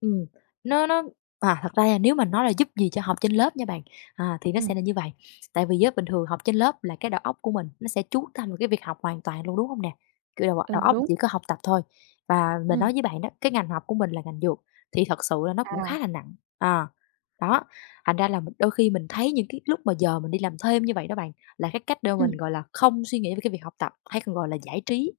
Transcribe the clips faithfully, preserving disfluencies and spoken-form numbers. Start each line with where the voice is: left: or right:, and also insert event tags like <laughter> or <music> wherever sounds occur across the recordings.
left: Ừm, nó nó à, thật ra là nếu mà nói là giúp gì cho học trên lớp nha bạn, à, thì nó sẽ
right: Ừm.
left: là như vầy. Tại vì á, bình thường học trên lớp là cái đầu óc của mình nó sẽ chú tâm vào cái việc học hoàn toàn luôn, đúng hông nè? Kiểu, đầu đầu
right: Ừ,
left: óc
right: đúng.
left: chỉ có học tập thôi và mình
right: Ừm.
left: nói với bạn đó, cái ngành học của mình là ngành dược, thì thật sự là nó cũng
right: À.
left: khá là nặng, à. Đó, thành ra là mì đôi khi mình thấy những cái lúc mà giờ mình đi làm thêm như vậy đó bạn, là cái cách để mà mình,
right: Ừm.
left: gọi là, không suy nghĩ về cái việc học tập hay còn gọi là giải trí.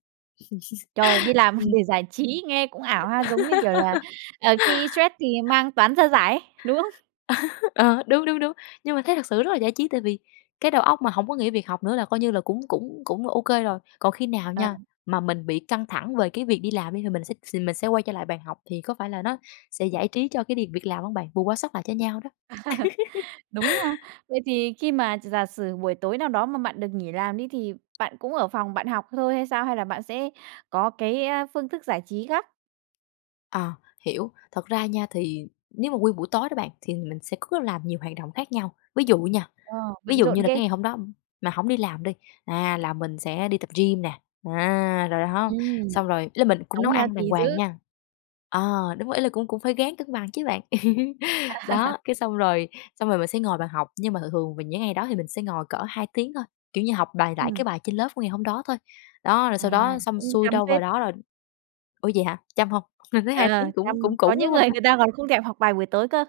right: Trời, đi
left: <chuckles>
right: làm <chuckles>
left: Ừm.
right: để giải trí nghe cũng ảo ha, giống như kiểu là,
left: <laughs>
right: ờ, khi stress thì mang toán ra giải ấy, đúng không?
left: <chuckles> Ờ, đúng, đúng, đúng. Nhưng mà thấy thật sự rất là giải trí, tại vì cái đầu óc mà hổng có nghĩ việc học nữa là coi như là cũng cũng cũng OK rồi. Còn khi nào
right: Ờ.
left: nha, mà mình bị căng thẳng về cái việc đi làm đi thì mình sẽ s thì mình sẽ quay trở lại bàn học thì có phải là nó sẽ giải trí cho cái điềm việc làm hông bạn? Bù quá sớt lại cho nhau đó. <laughs>
right: <laughs> Đúng ha. Vậy thì khi mà gi giả sử buổi tối nào đó mà bạn được nghỉ làm đi thì bạn cũng ở phòng bạn học thôi hay sao? Hay là bạn sẽ có cái, a, phương thức giải trí khác?
left: À, hiểu, thật ra nha thì nếu mà nguyên buổi tối đó bạn thì mình sẽ có làm nhiều hoạt động khác nhau. Ví dụ nha,
right: Ờ,
left: ví
right: bận
left: dụ
right: rộn
left: như là cái
right: ghê.
left: ngày hôm đó mà hổng đi làm đi, à, là mình sẽ đi tập gym nè, à, rồi há,
right: Ừm.
left: xong rồi ý là mình cũng
right: Sống
left: nấu ăn đàng
right: healthy
left: hoàng
right: dữ.
left: nha. À, đúng rồi, ý là cũng cũng phải ráng cân bằng chứ bạn. <laughs> Đó,
right: <laughs>
left: cái xong rồi xong rồi mình sẽ ngồi vào học, nhưng mà thường thường vào những ngày đó thì mình sẽ ngồi cỡ hai tiếng thôi, kiểu như, học bài lại cái
right: Ừm.
left: bài trên lớp của ngày hôm đó thôi. Đó, rồi sau
right: À,
left: đó xong
right: cũng
left: xuôi
right: chăm
left: đâu vào
right: phết.
left: đó rồi ủa vậy hả? Chăm hông? Mình thấy
right: Ờ,
left: hai tiếng cũng
right: chăm.
left: cũng
right: Có
left: cũng, đúng
right: những
left: hông
right: người người ta
left: ta?
right: còn không thèm học bài buổi tối cơ.